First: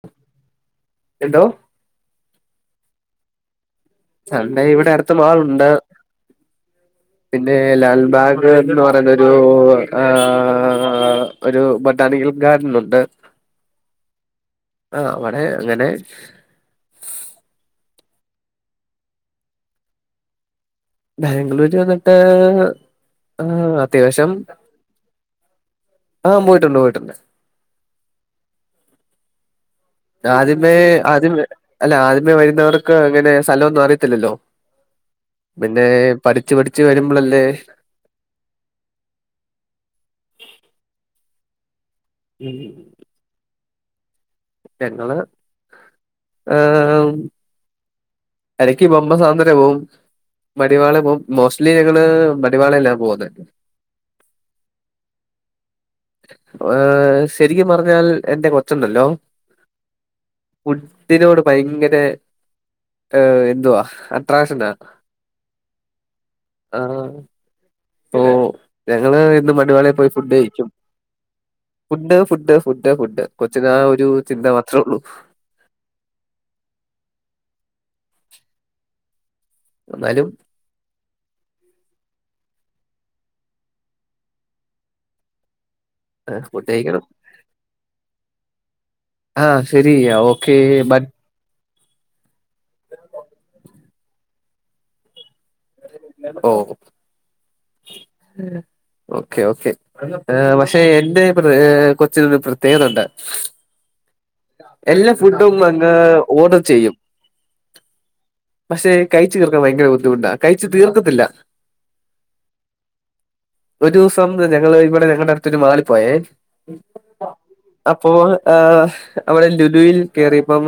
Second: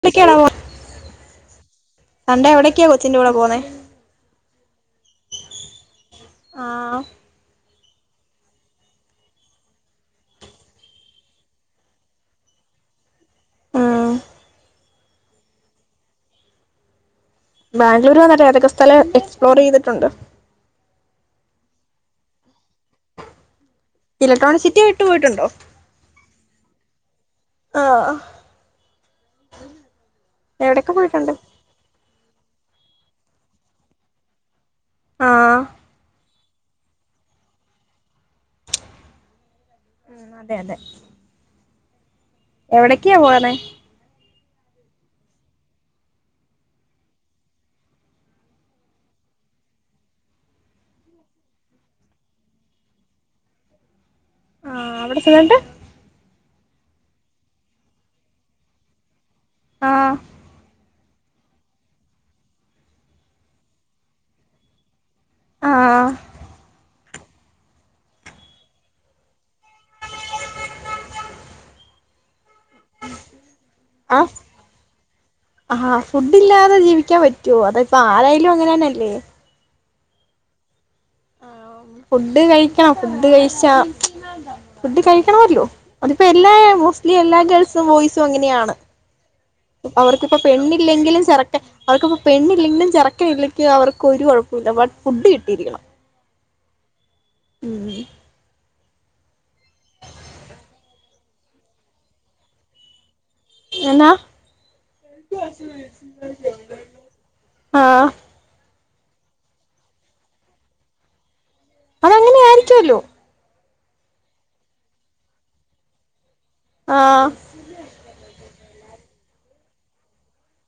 ഒറ്റക്കാണോ [unintelligible] എന്തോ സൺ‌ഡേ എവിടേക്കാ കൊച്ചിന്റെ കൂടെ പോന്നേ സൺ‌ഡേ ഇവിടെ അടുത്ത മാളുണ്ട് ആഹ് പിന്നെ ലാൽബാഗ് എന്ന് പറയുന്നൊരു ആഹ് ഒരു ബൊട്ടണിക്കൽ ഗാർഡൻ ഉണ്ട് ആഹ് ആഹ് അവിടെ അങ്ങനെ ബാംഗ്ലൂർ വന്നിട്ട് ഏതെക്കെ സ്ഥലം എക്സ്പ്ലോർ ചെയ്തിട്ടുണ്ട് ബാംഗ്ലൂര് വന്നിട്ട് ആഹ് അത്യാവശ്യം ഇലക്ട്രോണിക് സിറ്റി വിട്ട് പോയിട്ടുണ്ടോ ആഹ് പോയിട്ടുണ്ട് പോയിട്ടുണ്ട് ആഹ് ആദ്യമേ എവിടൊക്കെ പോയിട്ടുണ്ട് ആദ്യമേ അല്ല ആദ്യമേ വരുന്നവർക്ക് അങ്ങനെ സ്ഥലൊന്നും അറിയത്തില്ലല്ലോ ആഹ് പിന്നെ പഠിച്ചു പഠിച്ച് വരുമ്പളല്ലേ ഉം അതെ അതെ എവിടെക്കാ പോണെ ഞങ്ങള് ഏഹ് ഇടക്ക് ബൊമ്മ സാന്ന്ദര്യം പോവും മടിവാള പോ മോസ്റ്റ്ലി ഞങ്ങള് മടിവാള എല്ലാം പോകുന്നുണ്ട് ആഹ് അവിടെ ചെന്ന്ട്ട് ഏഹ് ശരിക്കും പറഞ്ഞാൽ എന്റെ കൊച്ചുണ്ടല്ലോ ആഹ് തിനോട് ഭയങ്കര എന്തുവാ അട്രാക്ഷൻ ഉണ്ടാർന്ന് ആഹ് ആഹ് അപ്പോ ഞങ്ങള് ഇന്ന് മടിവാളയി പോയി ഫുഡ് കഴിക്കും ഫുഡ് ഫുഡ് ഫുഡ് ഫുഡ് കൊച്ചിന ആ ഒരു ആഹ് ചിന്ത മാത്ര ഉള്ളൂ ആഹ് ഫുഡ് ഇല്ലാതെ ജീവിക്കാൻ പറ്റുവോ അത് ഇപ്പൊ ആരായാലും അങ്ങനെ തന്നെല്ലേ എന്നാലും ഫുഡ് കഴിക്കണം ഫുഡ് കഴിച്ച ഫുഡ് കഴിക്കണമല്ലോ അതിപ്പോ ഏഹ് എല്ലാ ഫുഡ് കഴിക്കണം. മോസ്റ്റ്ലി എല്ലാ ഗേൾസും ബോയ്സും അങ്ങനെയാണ് ആഹ് ശരി അവർക്ക്പ്പ ഓക്കെ ബട്ട് പെണ്ണില്ലെങ്കിലും ചെറക്കെ അവർക്കിപ്പ പെണ്ണില്ലെങ്കിലും ചെറക്ക ഇല്ലെങ്കി അവർക്ക് ഒരു കുഴപ്പൊല്ല ബട്ട് ഫുഡ് കിട്ടിയിരിക്കണം ഓ ഉം ഓക്കെ ഓക്കേ പക്ഷെ എന്റെ കൊച്ചിനൊരു പ്രത്യേകതണ്ട് എന്നാ എല്ലാ ഫുഡും അങ്ങ് ഓർഡർ ചെയ്യും ആഹ് പക്ഷെ കഴിച്ച് തീർക്കാൻ ഭയങ്കര ബുദ്ധിമുട്ടാ കഴിച്ച് തീർക്കത്തില്ല അതങ്ങനെ ആയിരിക്കൊല്ലോ ഒരു ദിവസം ഞങ്ങള് ഇവിടെ ഞങ്ങളുടെ അടുത്തൊരു മാളി പോയേ ആഹ് അപ്പോ ആ അവള് ലുലുൽ കേറിയപ്പം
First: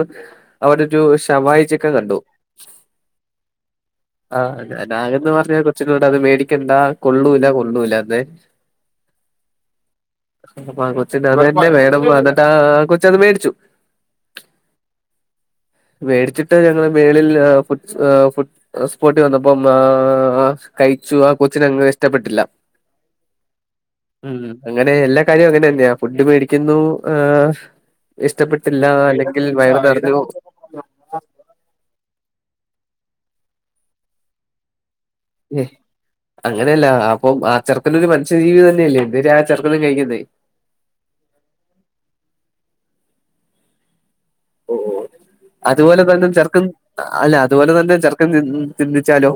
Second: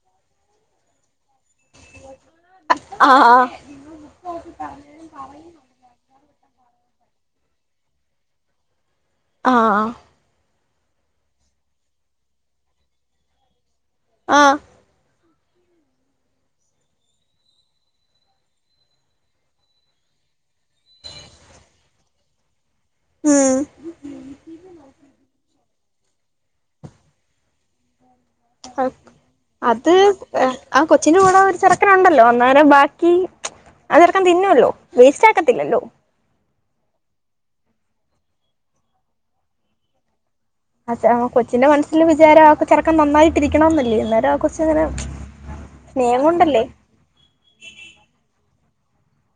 അവിടെ ഒരു ശവായ ചെ ക്കെ കണ്ടു ആഹ് ആഹ് ഞാനാക്ന്ന് പർഞ് കൊച്ചിനോട്‌ അത് മേടിക്കണ്ട കൊള്ളൂല്ല കൊള്ളൂല്ല ന്ന് ആ ആ അ ആ കൊച്ചിന്റെ [unintelligible] വേണംന്ന് പർഞ്ട്ട് ആ കൊച്ചത് മേടിച്ചു ആ വേടിച്ചിട്ട് ഞങ്ങള് മേളിൽ ഫുഡ്സ് ഫുഡ് അ സ്പോട്ടി വന്നപ്പം ആ കഴിച്ചു ആ കൊച്ചിനങ്ങനെ ഇഷ്ടപ്പെട്ടില്ല ഉം ഉം അങ്ങനെ എല്ലാ കാര്യവും അങ്ങനെന്ന്യാ ഫുഡ് മേടിക്കുന്നു ഹ് ഇഷ്ടപ്പെട്ടില്ല അല്ലെങ്കിൽ വയറ് അത് നറഞ്ഞു ആ കൊച്ചിന്റെ കൂടെ ഒരു ചെർക്കനുണ്ടല്ലോ അന്നേരം ബാക്കി അത് ചെർക്കൻ തിന്നല്ലോ വേസ്റ്റാ അങ്ങനെല്ല അപ്പൊ ആ ചെർക്കനൊരു മനുഷ്യജീവി തന്നെയല്ലേ ന്നേരം ആ ചെർക്കനും കഴിക്കണ്ടെ അ കൊച്ചിന്റെ മനസ്സില് വിചാരം ആ ചെർക്കൻ നന്നായിട്ടിരിക്കണംന്നല്ലേ അന്നേരാ കൊച്ച് ഓ അതുപോലെ തന്നെ ചെർക്കൻ അല്ല അതുപോലെ തന്നെ ചെർക്കൻ ചിന്തിച്ചാലും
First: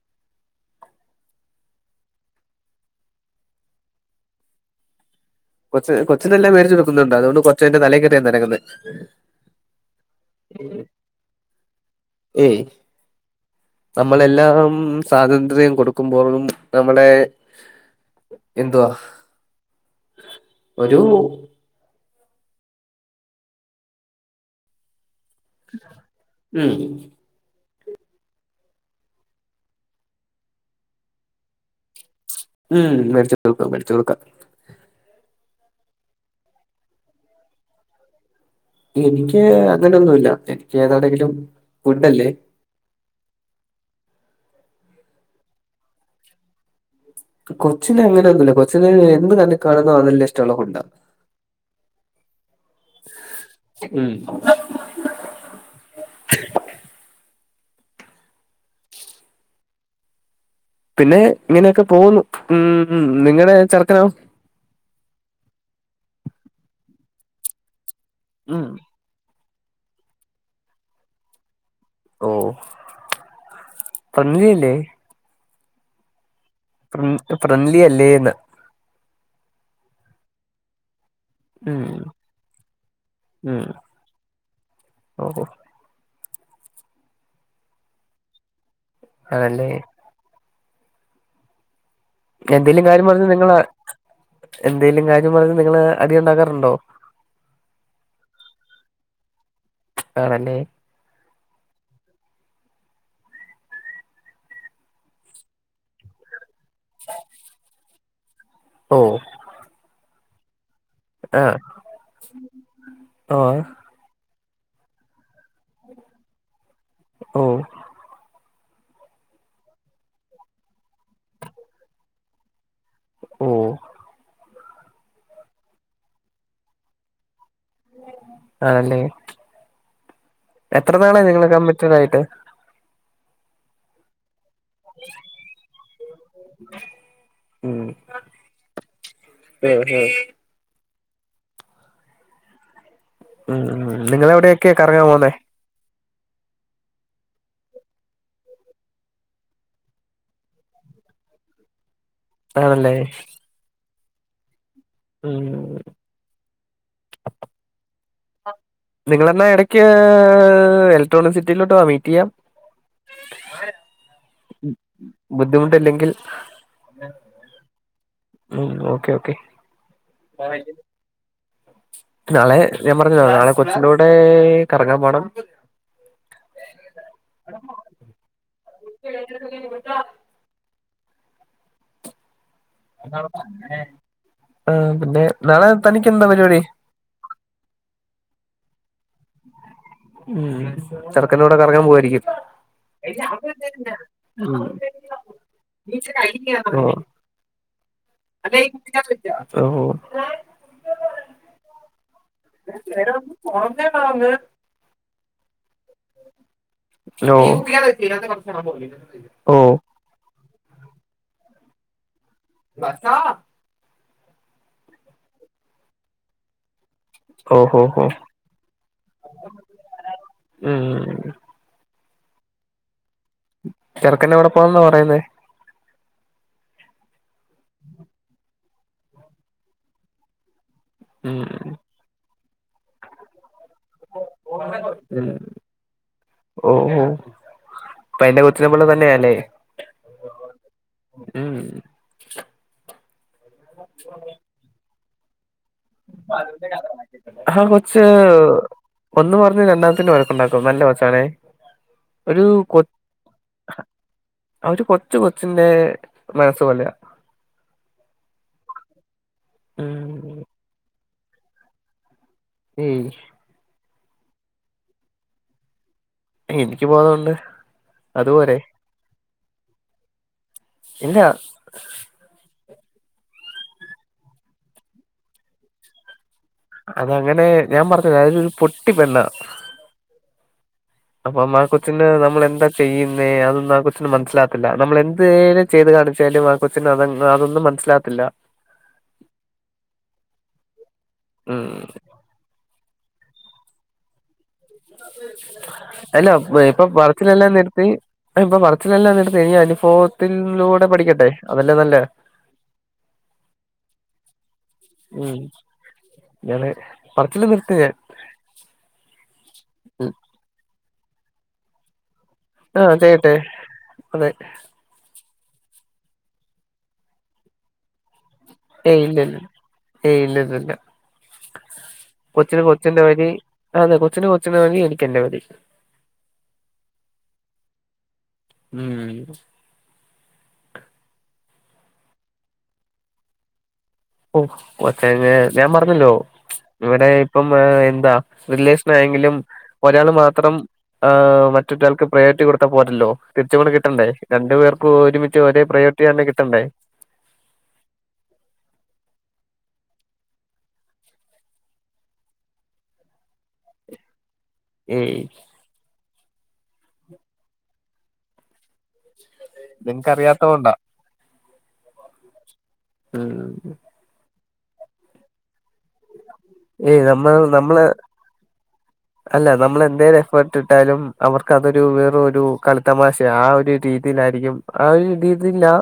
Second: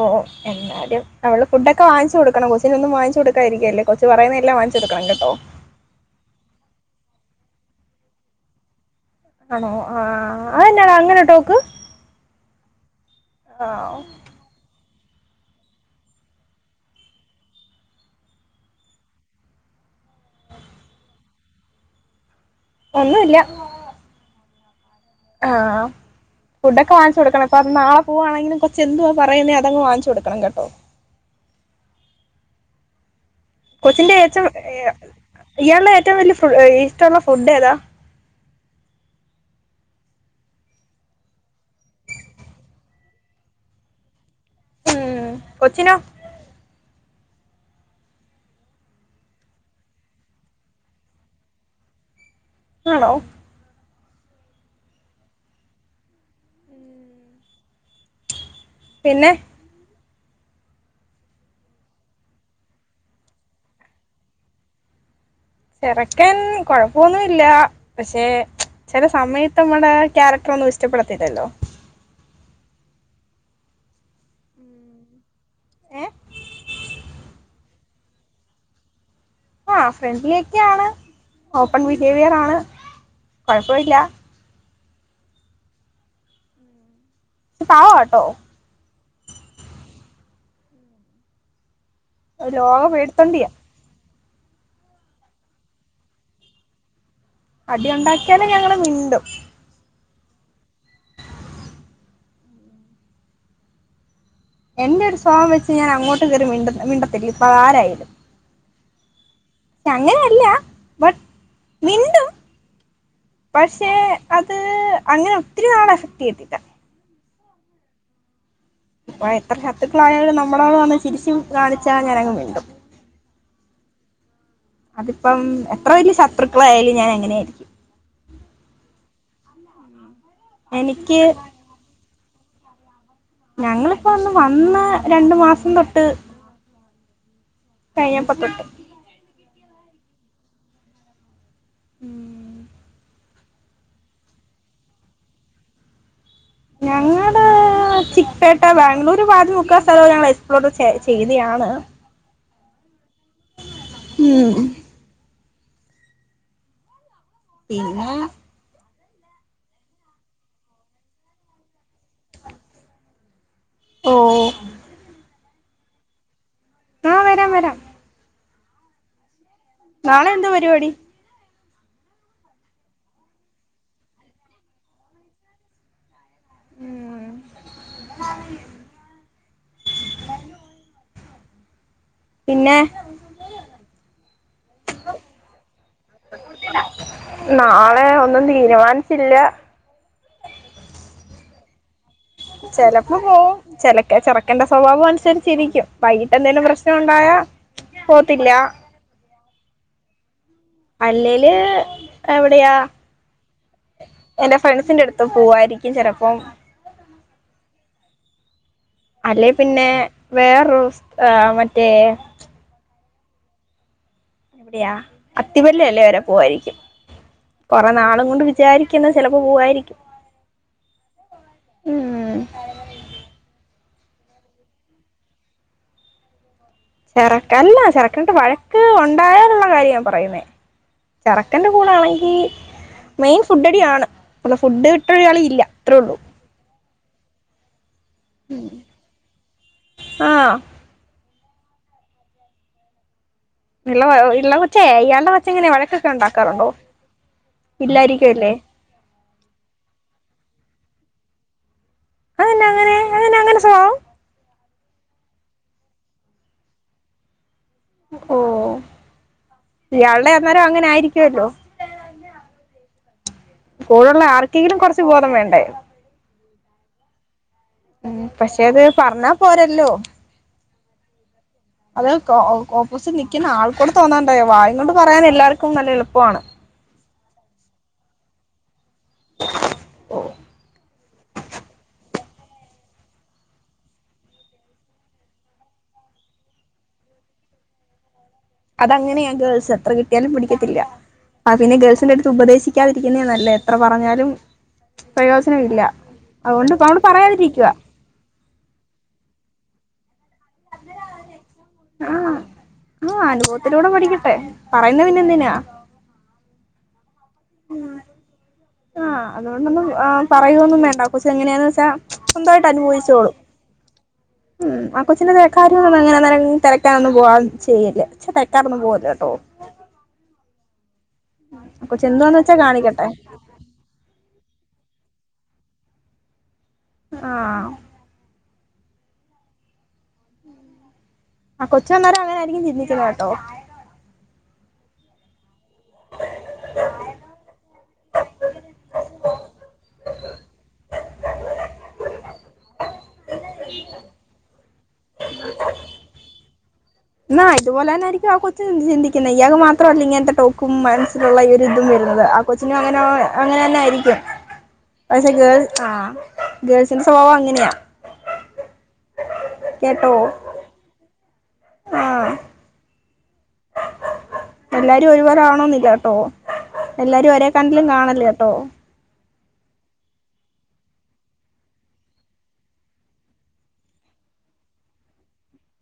ഓ ഓ എ ആ അവള് ഫുഡൊക്ക വാങ്ങിച്ച് കൊടുക്കണം കൊച്ചിനൊന്നും വാങ്ങിച്ച കൊടുക്കാരിക്കല്ലെ കൊച്ച് പറയുന്നതെല്ലാം വാങ്ങിച്ച് കൊടുക്കണം കേട്ടോ കൊച്ച് കൊച്ച്നെല്ലാം മേടിച്ചു കൊടുക്കുന്നുണ്ട് അതോണ്ട് കൊച്ചെന്റെ തലേക്കേറിയാ നെരങ്ങുന്നെ ആണോ ആ അതെന്നാടാ അങ്ങനൊര് ടോക്ക് ഏയ് ആ, നമ്മളെല്ല ല്ലാം സ്വാതന്ത്ര്യം കൊടുക്കുമ്പോഴും നമ്മളെ എന്തുവാ ഒരു ഒന്നുല്ല ആഹ് ഉം ഫുടൊക്കെ വാങ്ങിച്ചുകൊടുക്കണം പ്പത് നാളെ പോവാണെങ്കിലും കൊച്ച്ന്തുവാ പറയുന്നെ അതങ് വാങ്ങിച്ചു കൊടുക്കണം കേട്ടോ ഉം വേടിച്ച് കൊച്ചിന്റെ ഏറ്റും ഏഹ് ഇയാളുടെ ഏറ്റവും വല്യ ഇഷ്ടള്ള ഫുഡേതാ എനിക്ക് അങ്ങനെയൊന്നുല്ല എനിക്കേതാണെങ്കിലും ഫുഡല്ലേ ഉം കൊച്ചിനോ കൊച്ചിന് അങ്ങനൊന്നുല്ല കൊച്ചിന് എന്ത് കണ്ണി കാണ്ന്നോ അതെല്ലം ഇഷ്ടള്ള ഫുഡ ആണോ ഉം പിന്നെ പിന്നെ ഇങ്ങനെയൊക്കെ പോവുന്നു ഉം നിങ്ങടെ ചെർക്കനോ ചെർക്കൻ കൊഴപ്പൊന്നുല്ല പക്ഷെ ഉം ചെല സമയത്ത് നമ്മടെ ക്യാരക്ടറൊന്നും ഇഷ്ടപ്പെടത്തില്ലല്ലോ ഓഹ് [unintelligible] ഏഹ് ഫ്രൺ ഫ്രണ്ട്ലി അല്ലേന്ന് ആ ഫ്രണ്ട്ലി ഒക്കെയാണ് ഓപ്പൺ ഉം ബിഹേവിയറാണ് കൊഴപ്പവില്ല ഓഹോ പാവാട്ടോ അതെല്ലെ ലോക ക്കെന്തേലും കാര്യം പർഞ് പേടിത്തൊണ്ടിയാ നിങ്ങള് എന്തേലും കാര്യം പർഞ് നിങ്ങള് അടിയുണ്ടാക്കാറുണ്ടോ അടിയുണ്ടാക്ക്യാലും ഞങ്ങള് മിണ്ടും ആണല്ലേ എന്റൊരു സ്വാ വെച്ച് ഞാനങ്ങോട്ട് കേറി മിണ്ട മിണ്ടത്തില്ല. ഇപ്പൊ ആരായാലും. ഓഹ്. ശേ അങ്ങനെയല്ല ബട്ട് ആ മിണ്ടും ഓ പക്ഷെ. അത് അങ്ങനെ ഒത്തിരി നാൾ എഫക്റ്റെയ്യത്തില്ല. ഓഹ്. അപ്പ എത്ര ശത്രുക്കളായാലും നമ്മളോട് വന്ന് ചിരിച്ചും കാണിച്ചാ ഞാനങ്ങ് മിണ്ടും. ഓഹ്. അതിപ്പം എത്ര വല്യ ശത്രുക്കളായാലും ഞാൻ അങ്ങനെയായിരിക്കും. ആണല്ലേ എനിക്ക് എത്രനാളായി നിങ്ങള് കമ്മിറ്റെടായിട്ട്? ഞങ്ങളിപ്പൊന്ന് വന്ന് രണ്ട്‌ മാസം തൊട്ട്. ഉം കഴിഞ്ഞപ്പ തൊട്ട്. [unintelligible] ഉം ഉം ഉം നിങ്ങളെവിടെയൊക്കെ കറങ്ങാൻ പോവുന്നേ. ഞങ്ങള് ള് ചിക്പ്പേട്ട ബാംഗ്ലൂര് പാതിമുക്ക സ്ഥലവും ഞങ്ങള് എക്സ്പ്ലോർ ചെയ് ചെയ്തെയാണ്. ആണല്ലേ. ഉം ഉം ഉം പിന്നാ നിങ്ങളെന്നാ എടക്ക് എലക്ട്രോണിക് സിറ്റിയിലോട്ട് വാ മീറ്റെയ്യാം. ഓ ബുദ്ധിമുട്ടില്ലെങ്കിൽ. ആഹ് വരാം വരാം. ഉം ഓക്കേ ഓക്കേ. നാളെ എന്താ പരിപാടി നാളെ ഞാൻ പറഞ്ഞല്ലോ നാളെ കൊച്ചിന്റെ കൂടെ കറങ്ങാൻ പോണം. ഉം പിന്നെ ആ പിന്നെ നാളെ തനിക്ക് എന്താ പരിപാടി? നാളെ ഒന്നും തീരുമാനിച്ചില്ല. ഉം ചെറുക്കന്റെ കൂടെ കറങ്ങാൻ പോവാരിക്കും. ചെലപ്പോ പോവും ചെലക്ക ചെറുക്കന്റെ ഉം സ്വഭാവം അനുസരിച്ചിരിക്കും വൈകിട്ട് എന്തെലും പ്രശ്നം ഉണ്ടായാ പോത്തില്ല ഓഹ് അല്ലേല് എവിടെയാ എന്റെ ഫ്രണ്ട്സിന്റെ അടുത്ത് പോവായിരിക്കും ചെലപ്പം ഹലോ അല്ലേ പിന്നെ വേറൊരൂസ് മറ്റേ ബസ്സാ യാ അത്തിപല്ല അല്ല വരെ പോവായിരിക്കും ഓ ഓ ഓ കൊറെ ഓ നാളും കൊണ്ട് വിചാരിക്കുന്നു ചെലപ്പോ പോവായിരിക്കും. ഉം ഉം ചെറുക്കൻ എവിടെ പോണന്നാ പറയുന്നേ ചെറക്കല്ല ചെറുക്കനിട്ട് വഴക്ക് ഉണ്ടായാലുള്ള കാര്യാ ഞാൻ പറയുന്നേ. ഉം ചെറക്കന്റെ കൂടാണെങ്കി മെയിൻ ഫുഡടി ആണ്. ഉം ഉള്ളൂ ഓഹോ ഇപ്പ എന്റെ കൊച്ചിനെ പോലെ തന്നെയാ ലേ ആഹ് ഉം ഇള്ള കൊച്ചേ ഇയാളുടെ കൊച്ചെങ്ങനെ വഴക്ക് ആ കൊച്ച് ഇല്ലായിരിക്കുംല്ലേ ഒന്ന് പറഞ്ഞ് രണ്ടാമത്തിന് വഴക്കുണ്ടാക്കും നല്ല കൊച്ചാണെ ഒരു അതെന്നാ കൊ അങ്ങനെ അതെന്നാ അങ്ങനെ സ്വഭാവം ഒരു കൊച്ചു കൊച്ചിന്റെ മനസ്സ് പോലയാ ഓ ഇയാളുടെ ഉം അന്നേരം അങ്ങനെ ആയിരിക്കുവല്ലോ ഏ ഹ് കൂടെയുള്ള ആർക്കെങ്കിലും കുറച്ച് ബോധം വേണ്ടേ എനിക്ക് ബോധണ്ട് ഉം പക്ഷെ അത് പറഞ്ഞാ പോരല്ലോ ഇല്ല അത് ഓപ്പോസിറ്റ് നിക്കുന്ന ആൾക്കൂടെ തോന്നണ്ടായോ വായും കൊണ്ട് പറയാൻ എല്ലാവർക്കും നല്ല എളുപ്പമാണ് അതങ്ങനെ ഞാൻ പറഞ്ഞത് അതൊരു പൊട്ടി പെണ്ണാ അപ്പം ആ കൊച്ചിന് നമ്മൾ എന്താ ചെയ്യുന്നേ അതൊന്നും ആ കൊച്ചിന് മനസ്സിലാവത്തില്ല നമ്മളെന്തേലും ചെയ്ത് കാണിച്ചാലും ആ കൊച്ചിന് അതന്നാ ന്നും മനസ്സിലാവത്തില്ല അതങ്ങനെയാ ഗേൾസ് എത്ര കിട്ടിയാലും പി ടിക്കത്തില്ല ആ ഉം പിന്നെ ഗേൾസിന്റെ അടുത്ത് ഉപദേശിക്ക ക്കാതിരിക്കുന്നേ നല്ലേ എത്ര പറഞ്ഞാലും പ്രയോജനം ഇല്ല അല്ല അതുകൊണ്ട് ഇപ്പ ഇപ്പൊ നമ്മള് പറച്ചിലെല്ലാം പറയാതിരിക്കുക നിർത്തി ആ ഇപ്പ പറച്ചിലെല്ലാം നിറുത്തി ഇനി അനുഭവത്തിലൂടെ പഠിക്കട്ടെ അതല്ലേ നല്ലേ ആ അനുഭവത്തിലൂടെ പടിക്കട്ടെ ഉം ഞാൻ പറച്ചില് നിർത്തി ഞാൻ ആ അതുകൊണ്ടൊന്നും ഉം പറയൊന്നും വേണ്ട കൊച്ച് എങ്ങനെയാന്ന് വെച്ചാ സ്വന്തമായിട്ട് ആ അതെ അനുഭവിച്ചോളും അതെഅതെ ഉം ആ കൊച്ചിന്റെ കാര്യമൊന്നും അങ്ങനെ തിരക്കാനൊന്നും പോവാൻ ചെയ്യല്ല [unintelligible] ഏയ് ഇല്ലല്ല ഏയ് ഇല്ല ഇല്ല ആ കൊച്ചു എന്തുവാന്ന് വെച്ചാ കൊച്ചിന് കൊച്ചിന്റെ കാണിക്കട്ടെ വഴി അതെ കൊച്ചിന് കൊച്ചിന്റെ വഴി എനിക്ക് എന്റെ വഴി ആ ഉം ആഹ് കൊച്ച് അന്നേരം അങ്ങനെ ആയ്രിക്കും ചിന്തിച്ചത് കേട്ടോ ഓഹ് കൊച്ചങ്ങ് ഞാൻ പറഞ്ഞല്ലോ ഇവിടെ ഇപ്പം എന്താ റിലേഷൻ ആയെങ്കിലും ഒരാൾ മാത്രം ആഹ് മറ്റൊരാൾക്ക് പ്രയോരിറ്റി കൊടുത്താൽ പോരല്ലോ തിരിച്ചുകൂടെ കിട്ടണ്ടേ രണ്ടു പേർക്കും ഒരുമിച്ച് ഒരേ പ്രയോരിറ്റി തന്നെ കിട്ടണ്ടേ എന്ന ഇതുപോലെ തന്നെയായിരിക്കും ആഹ് കൊച്ചും ചിന്തിക്കുന്നേ ഇയാക്ക് മാത്രല്ല ഇങ്ങനത്തെ ടോക്കും മനസ്സിലുള്ള ഈ ഒരു ഇതും വരുന്നത് കൊച്ചിനും അങ്ങനോ അങ്ങന തന്നെ ആയിരിക്കും ഏയ് പക്ഷെ ഗേൾ ആഹ് ഗേൾസിന്റെ സ്വഭാവം അങ്ങനെയാ നിങ്ങക്ക് കേട്ടോ അറിയാത്തത് കൊണ്ടാ ആ ഉം എല്ലാരും ഒരുപോലെ ആവണോന്നില്ല ട്ടോ ഏയ് എല്ലാരും നമ്മൾ ഒരേ നമ്മള് കണ്ണിലും കാണല്ല ട്ടോ അല്ല നമ്മള് എന്തേലും എഫേർട്ട് ഇട്ടാലും അവർക്ക് അതൊരു വേറൊരു കളിത്തമാശ ആഹ് ഒരു രീതിയിലായിരിക്കും ആ ഒര് രീതിയിലാ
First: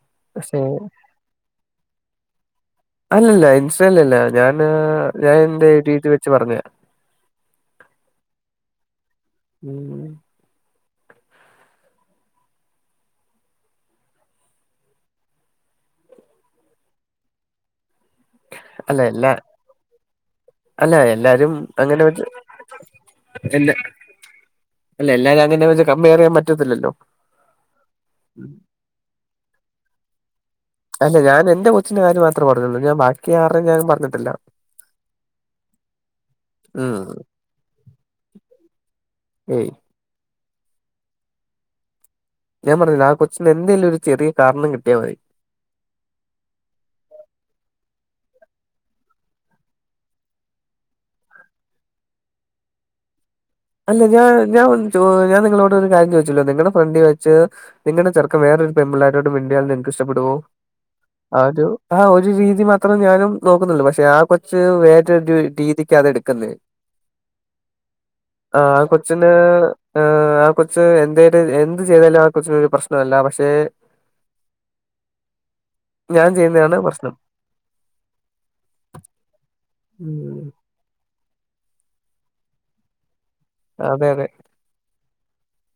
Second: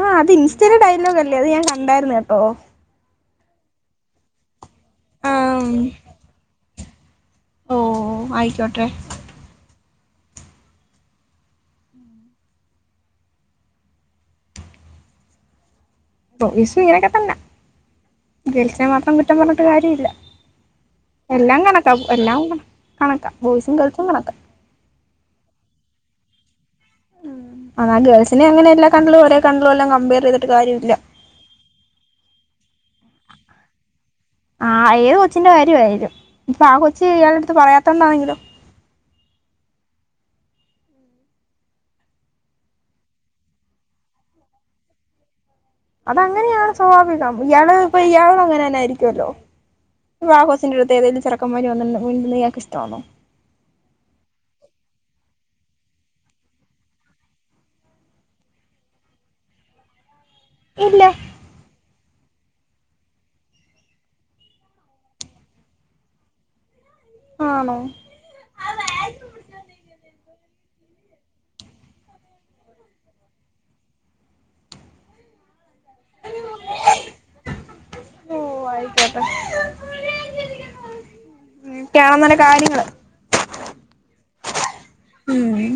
ആഹ് അത് ഇൻസ്‌റ്റേലെ ഡയലോഗ് അല്ലേ അത് ഞാൻ കണ്ടായരുന്നു കേട്ടോ അല്ലല്ല ഇൻസറ്റേ ല്ല ഞാന് ഞാൻ എന്റെ ആഹ് രീതി വെച്ച് പറഞ്ഞ ഓഹ് ആയിക്കോട്ടെ ഉം ബോയ്സും ഇങ്ങനെയൊക്കെ തന്നെ ഗേൾസിനെ അല്ല മാത്രം എല്ലാ കുറ്റം പറഞ്ഞിട്ട് കാര്യവില്ല അല്ല എല്ലാരും എല്ലാം കണക്കാ അങ്ങനെ വെച്ച് എല്ലാം കണക്ക ബോയ്സും ഗേൾസും കണക്ക അല്ല എല്ലാരും അങ്ങനെ വെച്ച് കമ്പയർ ചെയ്യാൻ പറ്റത്തില്ലല്ലോ ഉം എന്ന ഗേൾസിനെ അങ്ങനെ എല്ലാ കണ്ണിലും ഒരേ കണ്ണിലും എല്ലാം കമ്പെയർ ചെയ്തിട്ട് കാര്യം അല്ല ഞാൻ എന്റെ കൊച്ചിന്റെ കാര്യം മാത്രേ പറഞ്ഞുള്ളൂ ഞാൻ ബാക്കി ആർടേം ഞാൻ പറഞ്ഞിട്ടില്ല ആഹ് ഏത് കൊച്ചിന്റെ കാര്യം ആയാലും ഇപ്പൊ ആഹ് ഉം കൊച്ചു ഇയാളടുത്ത് പറയാത്തോണ്ടാണെങ്കിലോ ഏയ്‌ ഞാൻ പറഞ്ഞില്ലേ ആഹ് കൊച്ചിന് എന്തേലും ഒരു ചെറിയ കാരണം കിട്ടിയ മതി അതങ്ങനെയാണ് സ്വാഭാവികം ഇയാള് ഇപ്പൊ ഇയാള് അങ്ങനെ തന്ന ആയിരിക്കുവല്ലോ ഇപ്പൊ ആഹ് കൊച്ചിന്റെ അടുത്ത് ഏതേലും ചെറക്കമാര് വന്നിരുന്ന് മിണ്ടുന്ന ഇയാൾക്ക് ഇഷ്ടമാണോ അല്ല ഞാൻ ഞാൻ ഞാൻ നിങ്ങളോട് ഒരു കാര്യം ചോദിച്ചല്ലോ നിങ്ങടെ ഫ്രണ്ടി വെച്ച്- നിങ്ങടെ ചെറുക്കൻ വേറൊരു പെൺപുള്ളാരോട് മിണ്ടിയാൽ നിങ്ങക്ക് ഇഷ്ട്ടപ്പെടുവോ ഇല്ല ആഹ് ഒരു ആഹ് ഒരു രീതി മാത്രേ ഞാനും നോക്കുന്നുള്ളൂ പക്ഷെ ആ കൊച്ച് വേറൊരു രീതിക്ക്‌ അത് എടുക്കുന്നില്ല ആണോ ആഹ് കൊച്ചിന് ആഹ് കൊച്ച് എന്തേലും എന്ത് ചെയ്താലും ആഹ് കൊച്ചിന് ഒരു പ്രശ്നല്ല പക്ഷെ- ഞാൻ ചെയ്യുന്നെയാണ് പ്രശ്നം ഓ കാണ [unintelligible] ന്നല്ല കാര്യങ്ങള് അതെ അതെ ഉം